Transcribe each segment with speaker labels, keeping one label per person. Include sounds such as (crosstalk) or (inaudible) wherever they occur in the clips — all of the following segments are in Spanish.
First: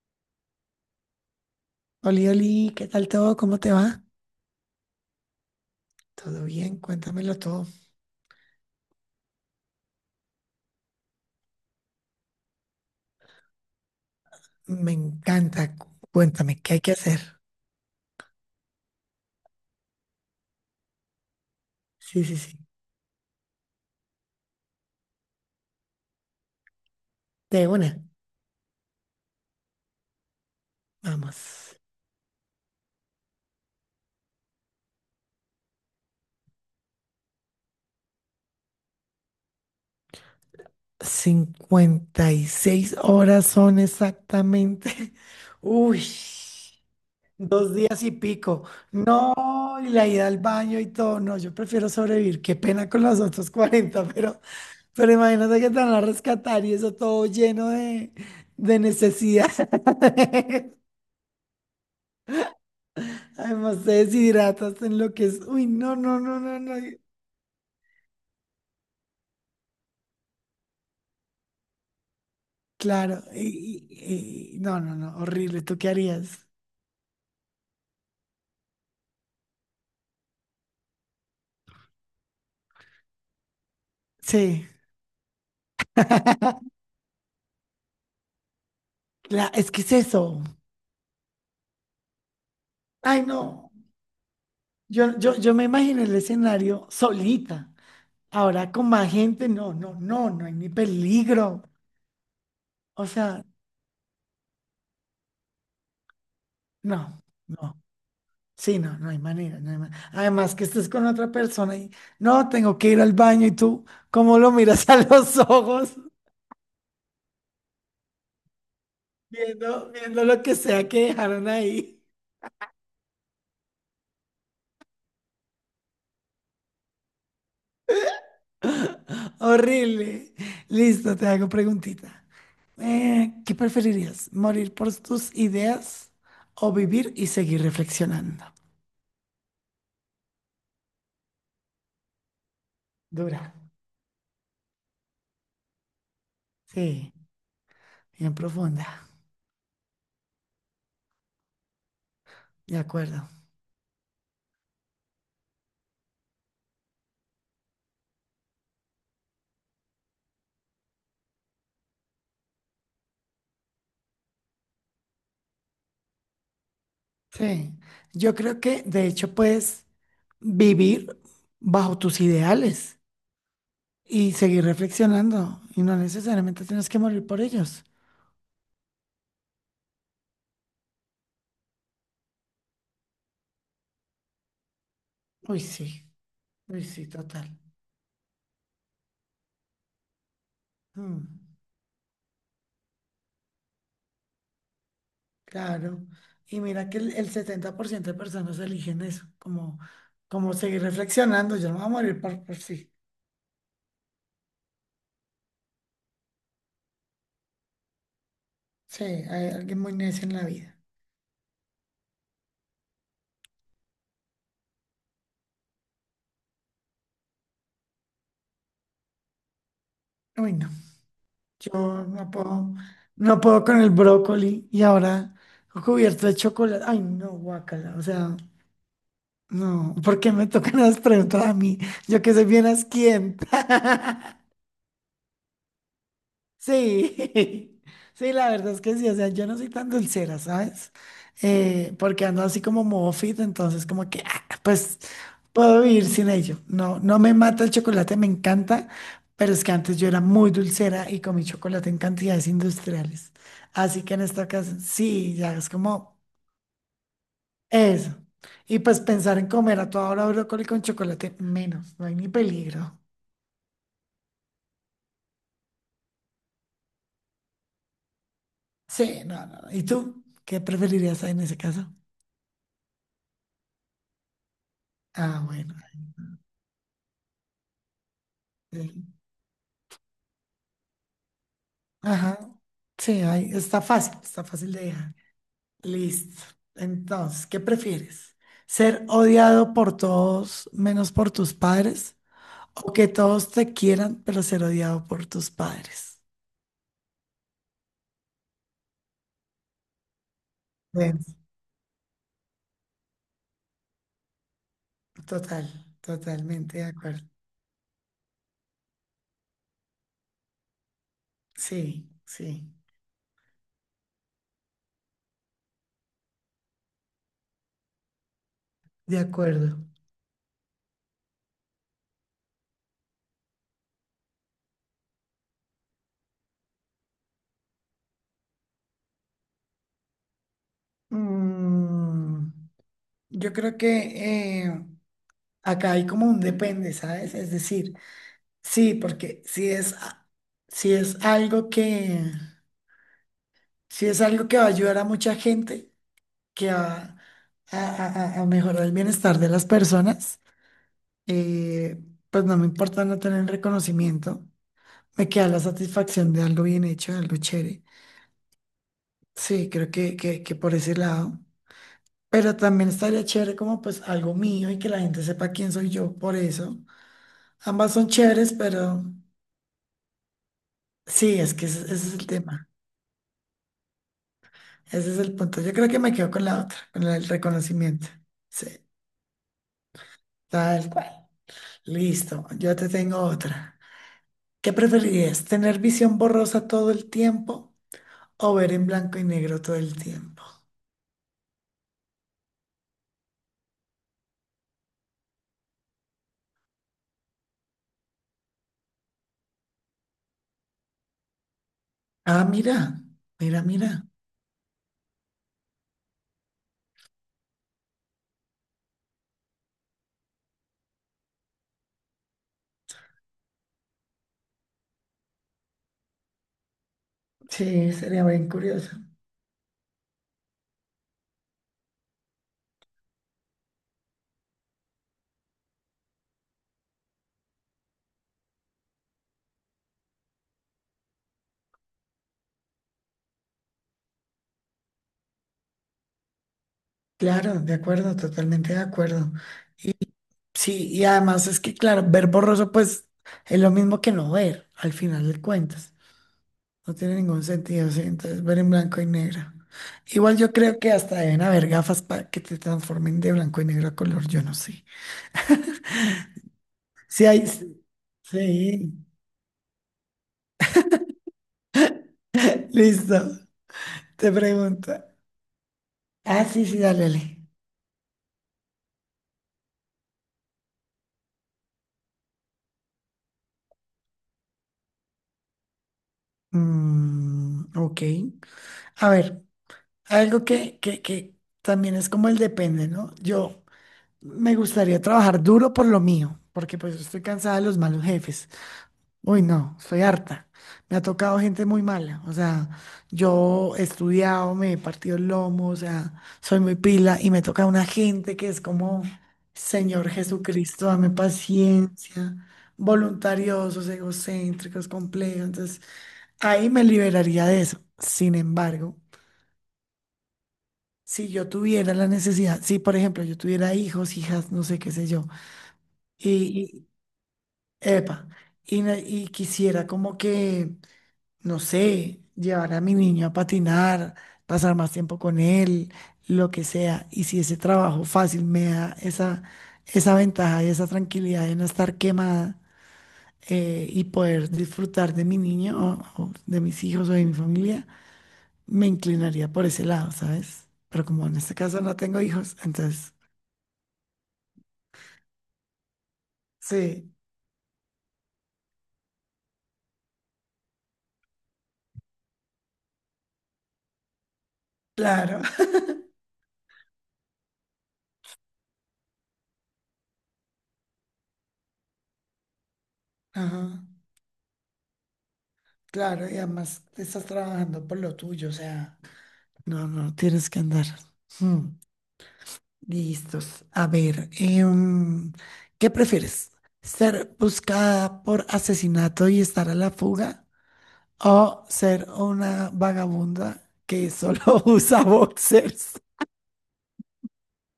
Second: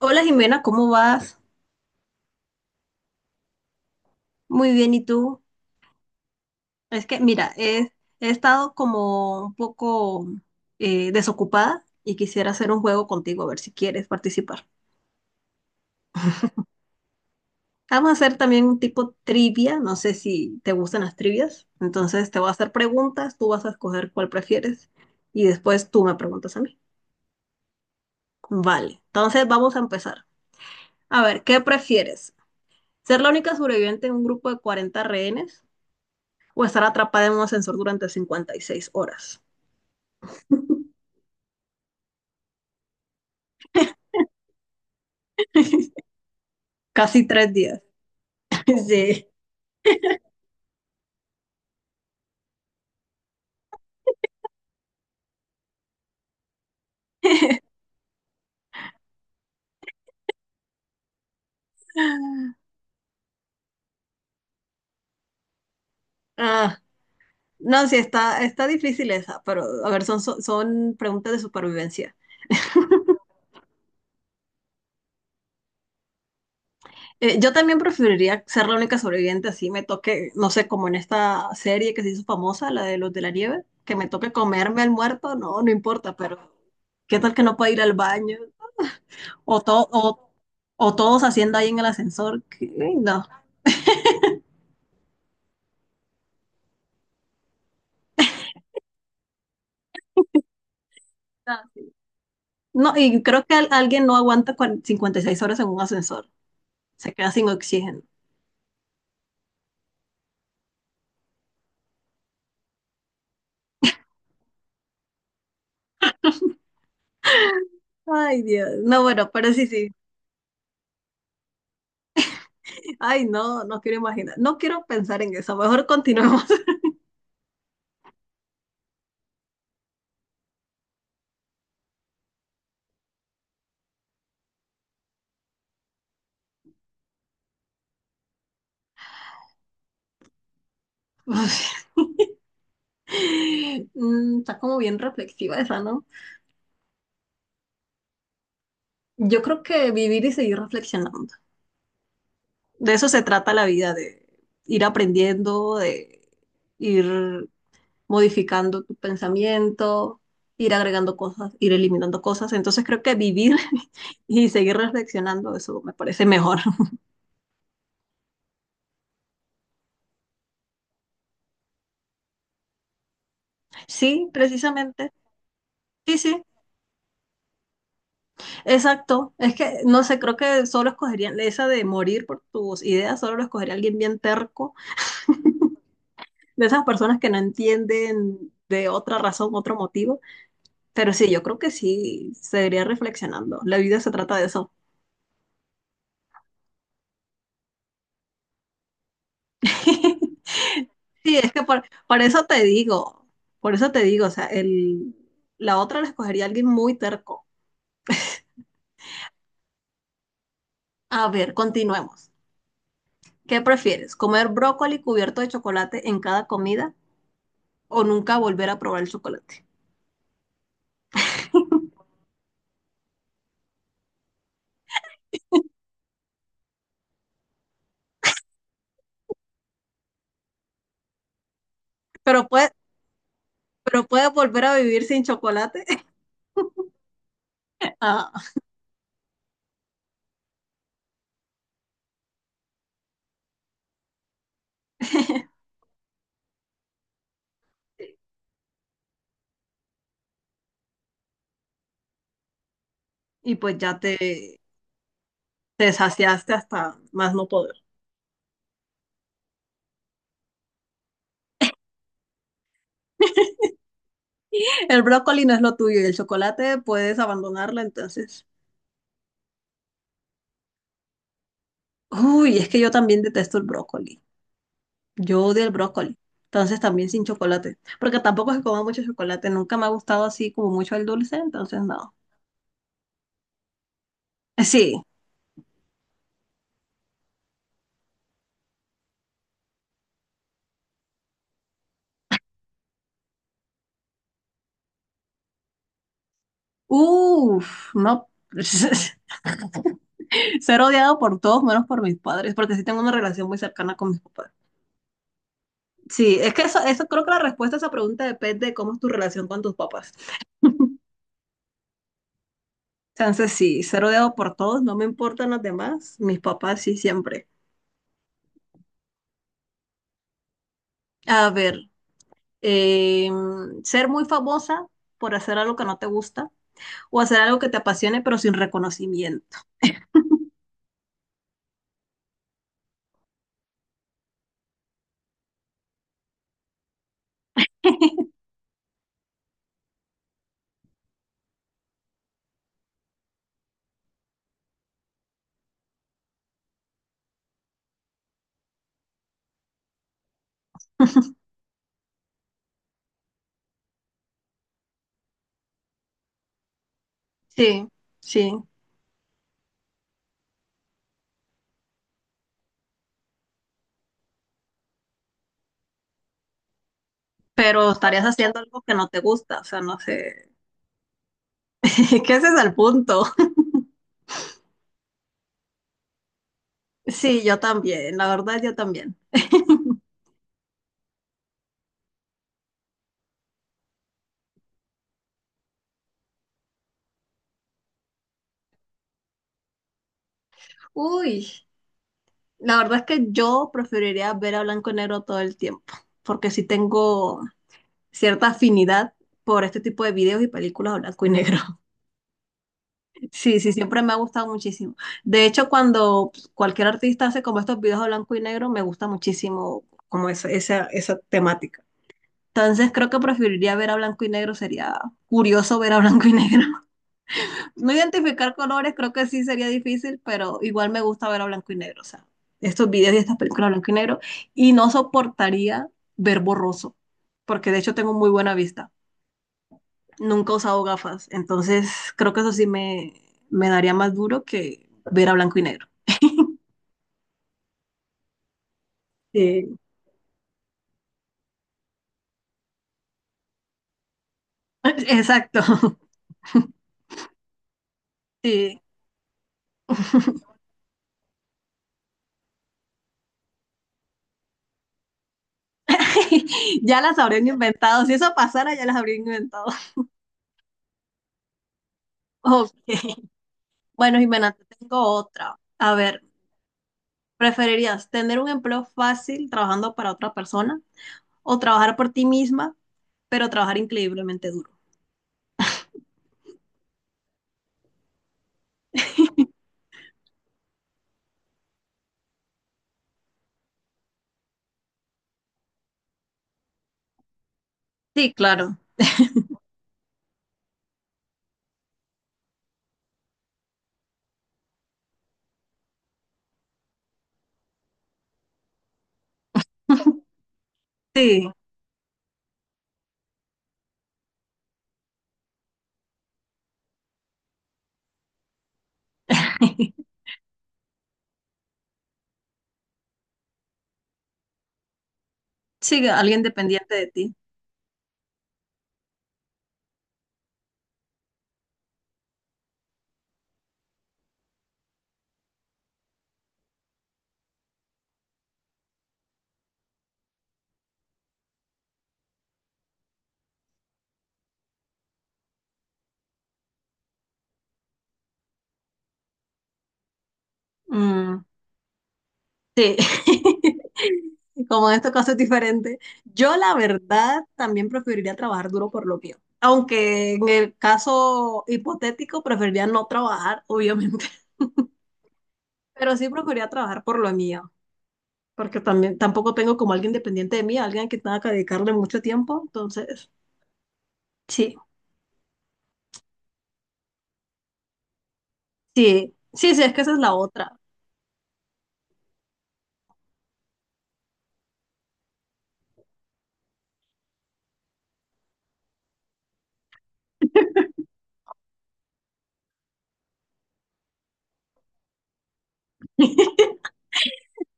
Speaker 1: Hola Jimena, ¿cómo vas?
Speaker 2: Oli, Oli, ¿qué tal todo? ¿Cómo te va?
Speaker 1: Muy bien, ¿y tú?
Speaker 2: ¿Todo bien?
Speaker 1: Es que,
Speaker 2: Cuéntamelo
Speaker 1: mira,
Speaker 2: todo.
Speaker 1: he estado como un poco desocupada y quisiera hacer un juego contigo, a ver si quieres participar.
Speaker 2: Me encanta. Cuéntame, ¿qué hay que hacer?
Speaker 1: Vamos a hacer también un tipo trivia, no sé si te gustan las trivias.
Speaker 2: Sí,
Speaker 1: Entonces
Speaker 2: sí,
Speaker 1: te voy a
Speaker 2: sí.
Speaker 1: hacer preguntas, tú vas a escoger cuál prefieres y después tú me preguntas a mí.
Speaker 2: De una.
Speaker 1: Vale, entonces vamos a empezar. A ver, ¿qué
Speaker 2: Vamos.
Speaker 1: prefieres? ¿Ser la única sobreviviente en un grupo de 40 rehenes o estar atrapada en un ascensor durante 56 horas? (laughs)
Speaker 2: 56 horas son exactamente. (laughs) Uy,
Speaker 1: (laughs) Casi tres
Speaker 2: dos
Speaker 1: días.
Speaker 2: días y pico.
Speaker 1: (laughs) Sí.
Speaker 2: No, y la ida al baño y todo. No, yo prefiero sobrevivir. Qué pena con los otros 40. Pero imagínate que te van a rescatar y eso todo lleno
Speaker 1: (laughs)
Speaker 2: de necesidad. (laughs) Además, te deshidratas en lo que es. Uy, no, no, no, no, no.
Speaker 1: Ah, no, sí, está difícil esa, pero a ver, son preguntas de supervivencia.
Speaker 2: Claro.
Speaker 1: (laughs)
Speaker 2: No, no, no. Horrible. ¿Tú qué harías?
Speaker 1: Yo también preferiría ser la única sobreviviente, así me toque, no sé, como en esta serie que se hizo famosa, la de los de la nieve, que me toque
Speaker 2: Sí.
Speaker 1: comerme al muerto, no, no importa, pero ¿qué tal que no pueda ir al baño? (laughs) O,
Speaker 2: Es que
Speaker 1: to-
Speaker 2: es
Speaker 1: o,
Speaker 2: eso.
Speaker 1: o todos haciendo ahí en el ascensor,
Speaker 2: Ay, no. Yo me imagino el escenario solita. Ahora con más gente, no, no, no, no hay ni
Speaker 1: no.
Speaker 2: peligro.
Speaker 1: No,
Speaker 2: O
Speaker 1: y
Speaker 2: sea,
Speaker 1: creo que alguien no aguanta 56 horas en un ascensor. Se
Speaker 2: no,
Speaker 1: queda sin
Speaker 2: no.
Speaker 1: oxígeno.
Speaker 2: Sí, no, no hay manera. No hay ma- Además que estés con otra persona y no, tengo que ir al baño y tú, ¿cómo lo miras (laughs) a los ojos?
Speaker 1: Ay, Dios. No, bueno, pero sí,
Speaker 2: Viendo,
Speaker 1: sí.
Speaker 2: viendo lo que sea que dejaron ahí.
Speaker 1: Ay, no, no quiero imaginar. No quiero pensar en eso. Mejor continuemos.
Speaker 2: (laughs) Horrible. Listo, te hago preguntita. ¿Qué preferirías? ¿Morir por tus ideas o vivir y seguir reflexionando?
Speaker 1: (laughs)
Speaker 2: Dura.
Speaker 1: Está como bien reflexiva esa, ¿no?
Speaker 2: Sí, bien profunda.
Speaker 1: Yo creo que vivir y seguir reflexionando.
Speaker 2: De
Speaker 1: De eso se
Speaker 2: acuerdo.
Speaker 1: trata la vida, de ir aprendiendo, de ir modificando tu pensamiento, ir agregando cosas, ir eliminando cosas. Entonces creo que vivir (laughs) y seguir reflexionando, eso me parece mejor. (laughs)
Speaker 2: Sí. Yo creo que de hecho puedes vivir bajo tus ideales
Speaker 1: Sí,
Speaker 2: y seguir
Speaker 1: precisamente.
Speaker 2: reflexionando y no
Speaker 1: Sí, sí,
Speaker 2: necesariamente tienes que morir por ellos.
Speaker 1: exacto. Es que, no sé, creo que solo escogerían esa de morir por tus ideas, solo lo escogería alguien bien terco,
Speaker 2: Uy, sí.
Speaker 1: de
Speaker 2: Uy,
Speaker 1: esas
Speaker 2: sí,
Speaker 1: personas que no
Speaker 2: total.
Speaker 1: entienden de otra razón, otro motivo. Pero
Speaker 2: Mm.
Speaker 1: sí, yo creo que sí, seguiría reflexionando. La vida se trata de eso.
Speaker 2: Claro, y mira que el 70% de personas eligen eso, como,
Speaker 1: (laughs)
Speaker 2: como seguir
Speaker 1: Sí, es
Speaker 2: reflexionando,
Speaker 1: que
Speaker 2: yo no me
Speaker 1: por,
Speaker 2: voy a morir
Speaker 1: por
Speaker 2: por,
Speaker 1: eso
Speaker 2: por
Speaker 1: te
Speaker 2: sí.
Speaker 1: digo, por eso te digo, o sea, la otra la escogería alguien muy terco.
Speaker 2: Sí, hay alguien muy necio en la vida.
Speaker 1: A ver, continuemos. ¿Qué prefieres? ¿Comer brócoli cubierto de chocolate en cada comida o nunca volver a probar el chocolate?
Speaker 2: Uy, no, yo no puedo, no puedo con el brócoli y ahora cubierto de chocolate. Ay, no, guácala, o sea, no, ¿por qué me tocan las preguntas a mí? Yo que soy
Speaker 1: Pero
Speaker 2: bien
Speaker 1: puedes, pero puedes
Speaker 2: asquienta. (laughs)
Speaker 1: volver a vivir sin chocolate. (laughs)
Speaker 2: Sí, (laughs)
Speaker 1: Ah,
Speaker 2: sí, la verdad es que sí, o sea, yo no soy tan dulcera, ¿sabes? Porque ando así como modo fit, entonces como que, ah, pues
Speaker 1: (laughs)
Speaker 2: puedo vivir sin ello. No, no me mata el chocolate, me encanta, pero es que antes yo era muy dulcera y comí chocolate en cantidades industriales.
Speaker 1: y
Speaker 2: Así que en esta ocasión, sí, ya es
Speaker 1: te
Speaker 2: como
Speaker 1: saciaste hasta más no poder.
Speaker 2: eso. Y pues pensar en comer a toda hora brócoli con chocolate, menos, no hay ni peligro.
Speaker 1: El brócoli no es lo tuyo y el chocolate puedes abandonarlo entonces.
Speaker 2: Sí, no, no. No. ¿Y tú? ¿Qué preferirías en ese caso?
Speaker 1: Uy, es que yo también detesto el brócoli. Yo
Speaker 2: Ah,
Speaker 1: odio el
Speaker 2: bueno.
Speaker 1: brócoli, entonces también sin chocolate, porque tampoco es que coma
Speaker 2: Sí.
Speaker 1: mucho chocolate, nunca me ha gustado así como mucho el dulce, entonces no.
Speaker 2: Ajá. Sí, ahí está fácil de
Speaker 1: Sí,
Speaker 2: dejar. Listo. Entonces, ¿qué prefieres? ¿Ser odiado por todos menos por tus padres? ¿O que todos te quieran, pero ser odiado por tus padres?
Speaker 1: uff, no, (laughs) ser odiado
Speaker 2: Ven,
Speaker 1: por todos menos por mis padres, porque sí tengo una relación muy cercana con mis papás.
Speaker 2: total,
Speaker 1: Sí, es que eso,
Speaker 2: totalmente de
Speaker 1: eso creo
Speaker 2: acuerdo.
Speaker 1: que la respuesta a esa pregunta depende de cómo es tu relación con tus papás. (laughs)
Speaker 2: Sí, sí,
Speaker 1: Entonces sí, ser odiado por todos, no me importan los demás, mis papás sí siempre.
Speaker 2: de acuerdo.
Speaker 1: A ver, ser muy famosa por hacer algo que no te gusta o hacer algo que te apasione, pero sin reconocimiento. (laughs)
Speaker 2: Mm, yo creo que acá hay como un depende, ¿sabes? Es decir, sí, porque si es, si es algo que va a ayudar a mucha gente, que va a mejorar el bienestar de las personas, eh, pues no me importa no tener reconocimiento, me queda la satisfacción de algo bien hecho, de algo chévere.
Speaker 1: Sí, sí.
Speaker 2: Sí, creo que por ese lado. Pero también estaría chévere como pues algo mío y que la gente sepa quién soy yo por eso.
Speaker 1: Pero
Speaker 2: Ambas son
Speaker 1: estarías
Speaker 2: chéveres,
Speaker 1: haciendo algo que
Speaker 2: pero
Speaker 1: no te gusta, o sea, no sé.
Speaker 2: sí, es que
Speaker 1: (laughs)
Speaker 2: ese es el
Speaker 1: ¿Qué ese es
Speaker 2: tema.
Speaker 1: el punto? (laughs)
Speaker 2: Ese es el punto. Yo creo que me quedo con la otra, con el
Speaker 1: Sí, yo
Speaker 2: reconocimiento.
Speaker 1: también, la verdad,
Speaker 2: Sí,
Speaker 1: yo también. (laughs)
Speaker 2: tal cual. Listo, yo te tengo otra. ¿Qué preferirías? ¿Tener visión borrosa todo el tiempo o ver en blanco y negro todo el tiempo?
Speaker 1: Uy, la verdad es que yo preferiría ver a blanco y negro todo el tiempo, porque sí tengo cierta afinidad por este tipo de videos y películas a blanco y negro.
Speaker 2: Ah, mira,
Speaker 1: Sí,
Speaker 2: mira,
Speaker 1: sí, siempre
Speaker 2: mira.
Speaker 1: me ha gustado muchísimo. De hecho, cuando cualquier artista hace como estos videos a blanco y negro, me gusta muchísimo como esa temática. Entonces creo que preferiría ver a blanco y negro, sería curioso ver a (laughs) blanco y negro. (laughs) No
Speaker 2: Sí, sería bien
Speaker 1: identificar colores
Speaker 2: curioso.
Speaker 1: creo que sí sería difícil, pero igual me gusta ver a blanco y negro, o sea, estos videos y estas películas a blanco y negro, y no soportaría ver borroso, porque de hecho tengo muy buena vista nunca he usado gafas, entonces creo que eso me daría más duro que ver a blanco y negro.
Speaker 2: Claro, de acuerdo, totalmente de acuerdo.
Speaker 1: Sí.
Speaker 2: Y sí, y además es que, claro, ver borroso, pues es lo mismo que no ver, al final de
Speaker 1: (laughs)
Speaker 2: cuentas.
Speaker 1: Exacto,
Speaker 2: No tiene ningún sentido, sí. Entonces, ver en
Speaker 1: (laughs) sí.
Speaker 2: blanco y negro. Igual
Speaker 1: (laughs)
Speaker 2: yo creo que hasta deben haber gafas para que te transformen de blanco y negro a color, yo no sé.
Speaker 1: Ya las
Speaker 2: Sí,
Speaker 1: habrían
Speaker 2: hay. Sí,
Speaker 1: inventado, si eso pasara ya
Speaker 2: sí.
Speaker 1: las habrían inventado. (laughs) Ok,
Speaker 2: Listo.
Speaker 1: bueno
Speaker 2: Te
Speaker 1: Jimena, te
Speaker 2: pregunto.
Speaker 1: tengo otra. A ver,
Speaker 2: Ah, sí, sí, dale, dale.
Speaker 1: ¿preferirías tener un empleo fácil trabajando para otra persona o trabajar por ti misma, pero trabajar increíblemente duro?
Speaker 2: Mm, ok. A ver, algo que también es como el depende, ¿no? Yo me gustaría trabajar duro por lo mío, porque pues estoy cansada de los malos
Speaker 1: Sí,
Speaker 2: jefes.
Speaker 1: claro.
Speaker 2: Uy, no, soy harta. Me ha tocado gente muy mala. O sea, yo he estudiado, me he partido el lomo, o sea, soy muy pila y me toca una gente que es como, Señor Jesucristo, dame
Speaker 1: Sí,
Speaker 2: paciencia, voluntariosos, egocéntricos, complejos. Entonces, ahí me liberaría de eso. Sin embargo,
Speaker 1: (laughs)
Speaker 2: si yo tuviera la necesidad, si por ejemplo yo tuviera hijos, hijas, no sé qué sé yo,
Speaker 1: sí,
Speaker 2: y,
Speaker 1: alguien dependiente de ti.
Speaker 2: epa, y quisiera como que no sé, llevar a mi niño a patinar, pasar más tiempo con él, lo que sea. Y si ese trabajo fácil me da esa ventaja y esa tranquilidad de no estar quemada, y poder disfrutar de mi niño o de mis hijos o de mi familia, me inclinaría por ese lado, ¿sabes? Pero como en
Speaker 1: Mm,
Speaker 2: este caso no tengo hijos,
Speaker 1: sí,
Speaker 2: entonces
Speaker 1: (laughs) como en estos casos es diferente. Yo la
Speaker 2: sí,
Speaker 1: verdad también preferiría trabajar duro por lo mío, aunque en el caso hipotético preferiría no trabajar, (laughs) obviamente,
Speaker 2: claro. (laughs)
Speaker 1: pero sí preferiría trabajar por lo mío, porque también tampoco tengo como alguien dependiente de mí, alguien que tenga que dedicarle mucho tiempo, entonces
Speaker 2: Ajá,
Speaker 1: sí,
Speaker 2: claro, y además estás trabajando por lo tuyo, o sea,
Speaker 1: sí, sí, sí,
Speaker 2: no,
Speaker 1: es que esa
Speaker 2: no
Speaker 1: es la
Speaker 2: tienes que
Speaker 1: otra.
Speaker 2: andar. mm, Listos. A ver, ¿qué prefieres? ¿Ser buscada por asesinato y estar a la fuga? ¿O ser una vagabunda que solo (laughs) usa boxers?
Speaker 1: (laughs)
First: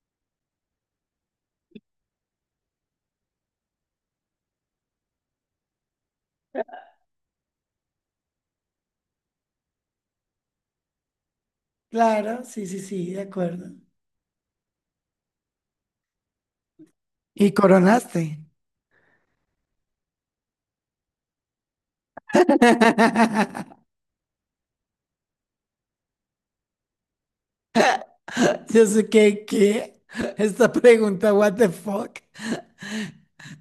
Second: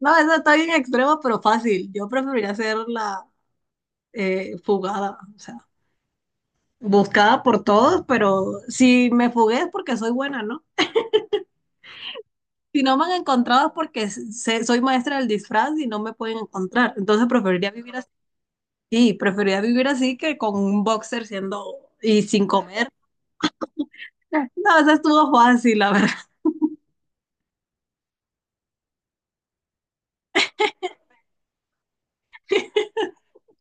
Speaker 1: No, esa está bien extrema, pero fácil. Yo preferiría hacer la fugada, o sea. Buscada por todos, pero si me fugué es porque soy buena, ¿no?
Speaker 2: Claro, sí, sí,
Speaker 1: Si no me han
Speaker 2: sí, de
Speaker 1: encontrado es
Speaker 2: acuerdo.
Speaker 1: porque soy maestra del disfraz y no me pueden encontrar. Entonces
Speaker 2: Y
Speaker 1: preferiría vivir así.
Speaker 2: coronaste.
Speaker 1: Sí, preferiría vivir así que con un boxer siendo y sin comer.
Speaker 2: (laughs)
Speaker 1: (laughs) No, eso estuvo fácil, la verdad.
Speaker 2: Yo sé que, ¿qué? Esta pregunta, what the fuck?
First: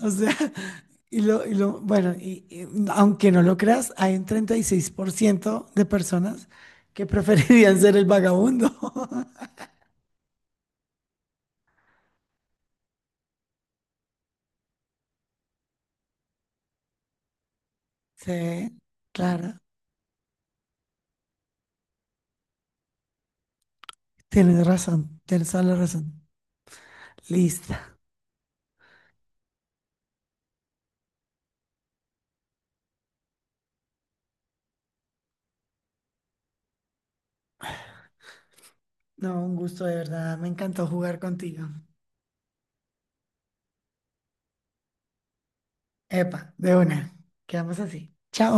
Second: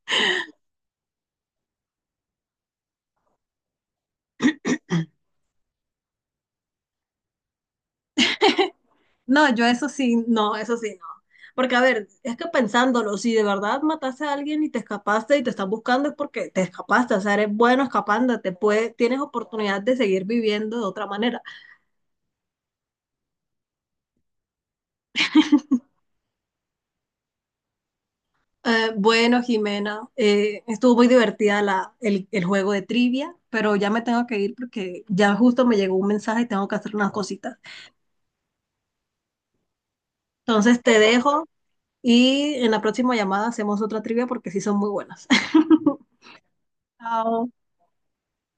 Speaker 2: O sea, (laughs) y lo bueno, y aunque no lo creas, hay un 36% de personas que (laughs) preferirían ser el vagabundo.
Speaker 1: No,
Speaker 2: (laughs)
Speaker 1: yo eso sí, no, eso sí, no. Porque, a ver, es que pensándolo, si de verdad mataste a alguien y te escapaste y te están buscando es porque te escapaste, o sea, eres bueno escapándote,
Speaker 2: Sí,
Speaker 1: puedes, tienes
Speaker 2: claro,
Speaker 1: oportunidad de seguir viviendo de otra manera.
Speaker 2: tienes razón, tienes toda la razón. Lista.
Speaker 1: Bueno, Jimena, estuvo muy divertida el juego de trivia, pero ya me tengo que ir porque ya justo me llegó un mensaje y tengo que hacer unas cositas.
Speaker 2: No, un gusto de verdad, me
Speaker 1: Entonces
Speaker 2: encantó
Speaker 1: te
Speaker 2: jugar
Speaker 1: dejo
Speaker 2: contigo.
Speaker 1: y en la próxima llamada hacemos otra trivia porque sí son muy buenas. (laughs)
Speaker 2: Epa, de una,
Speaker 1: Chao.
Speaker 2: quedamos así. Chao.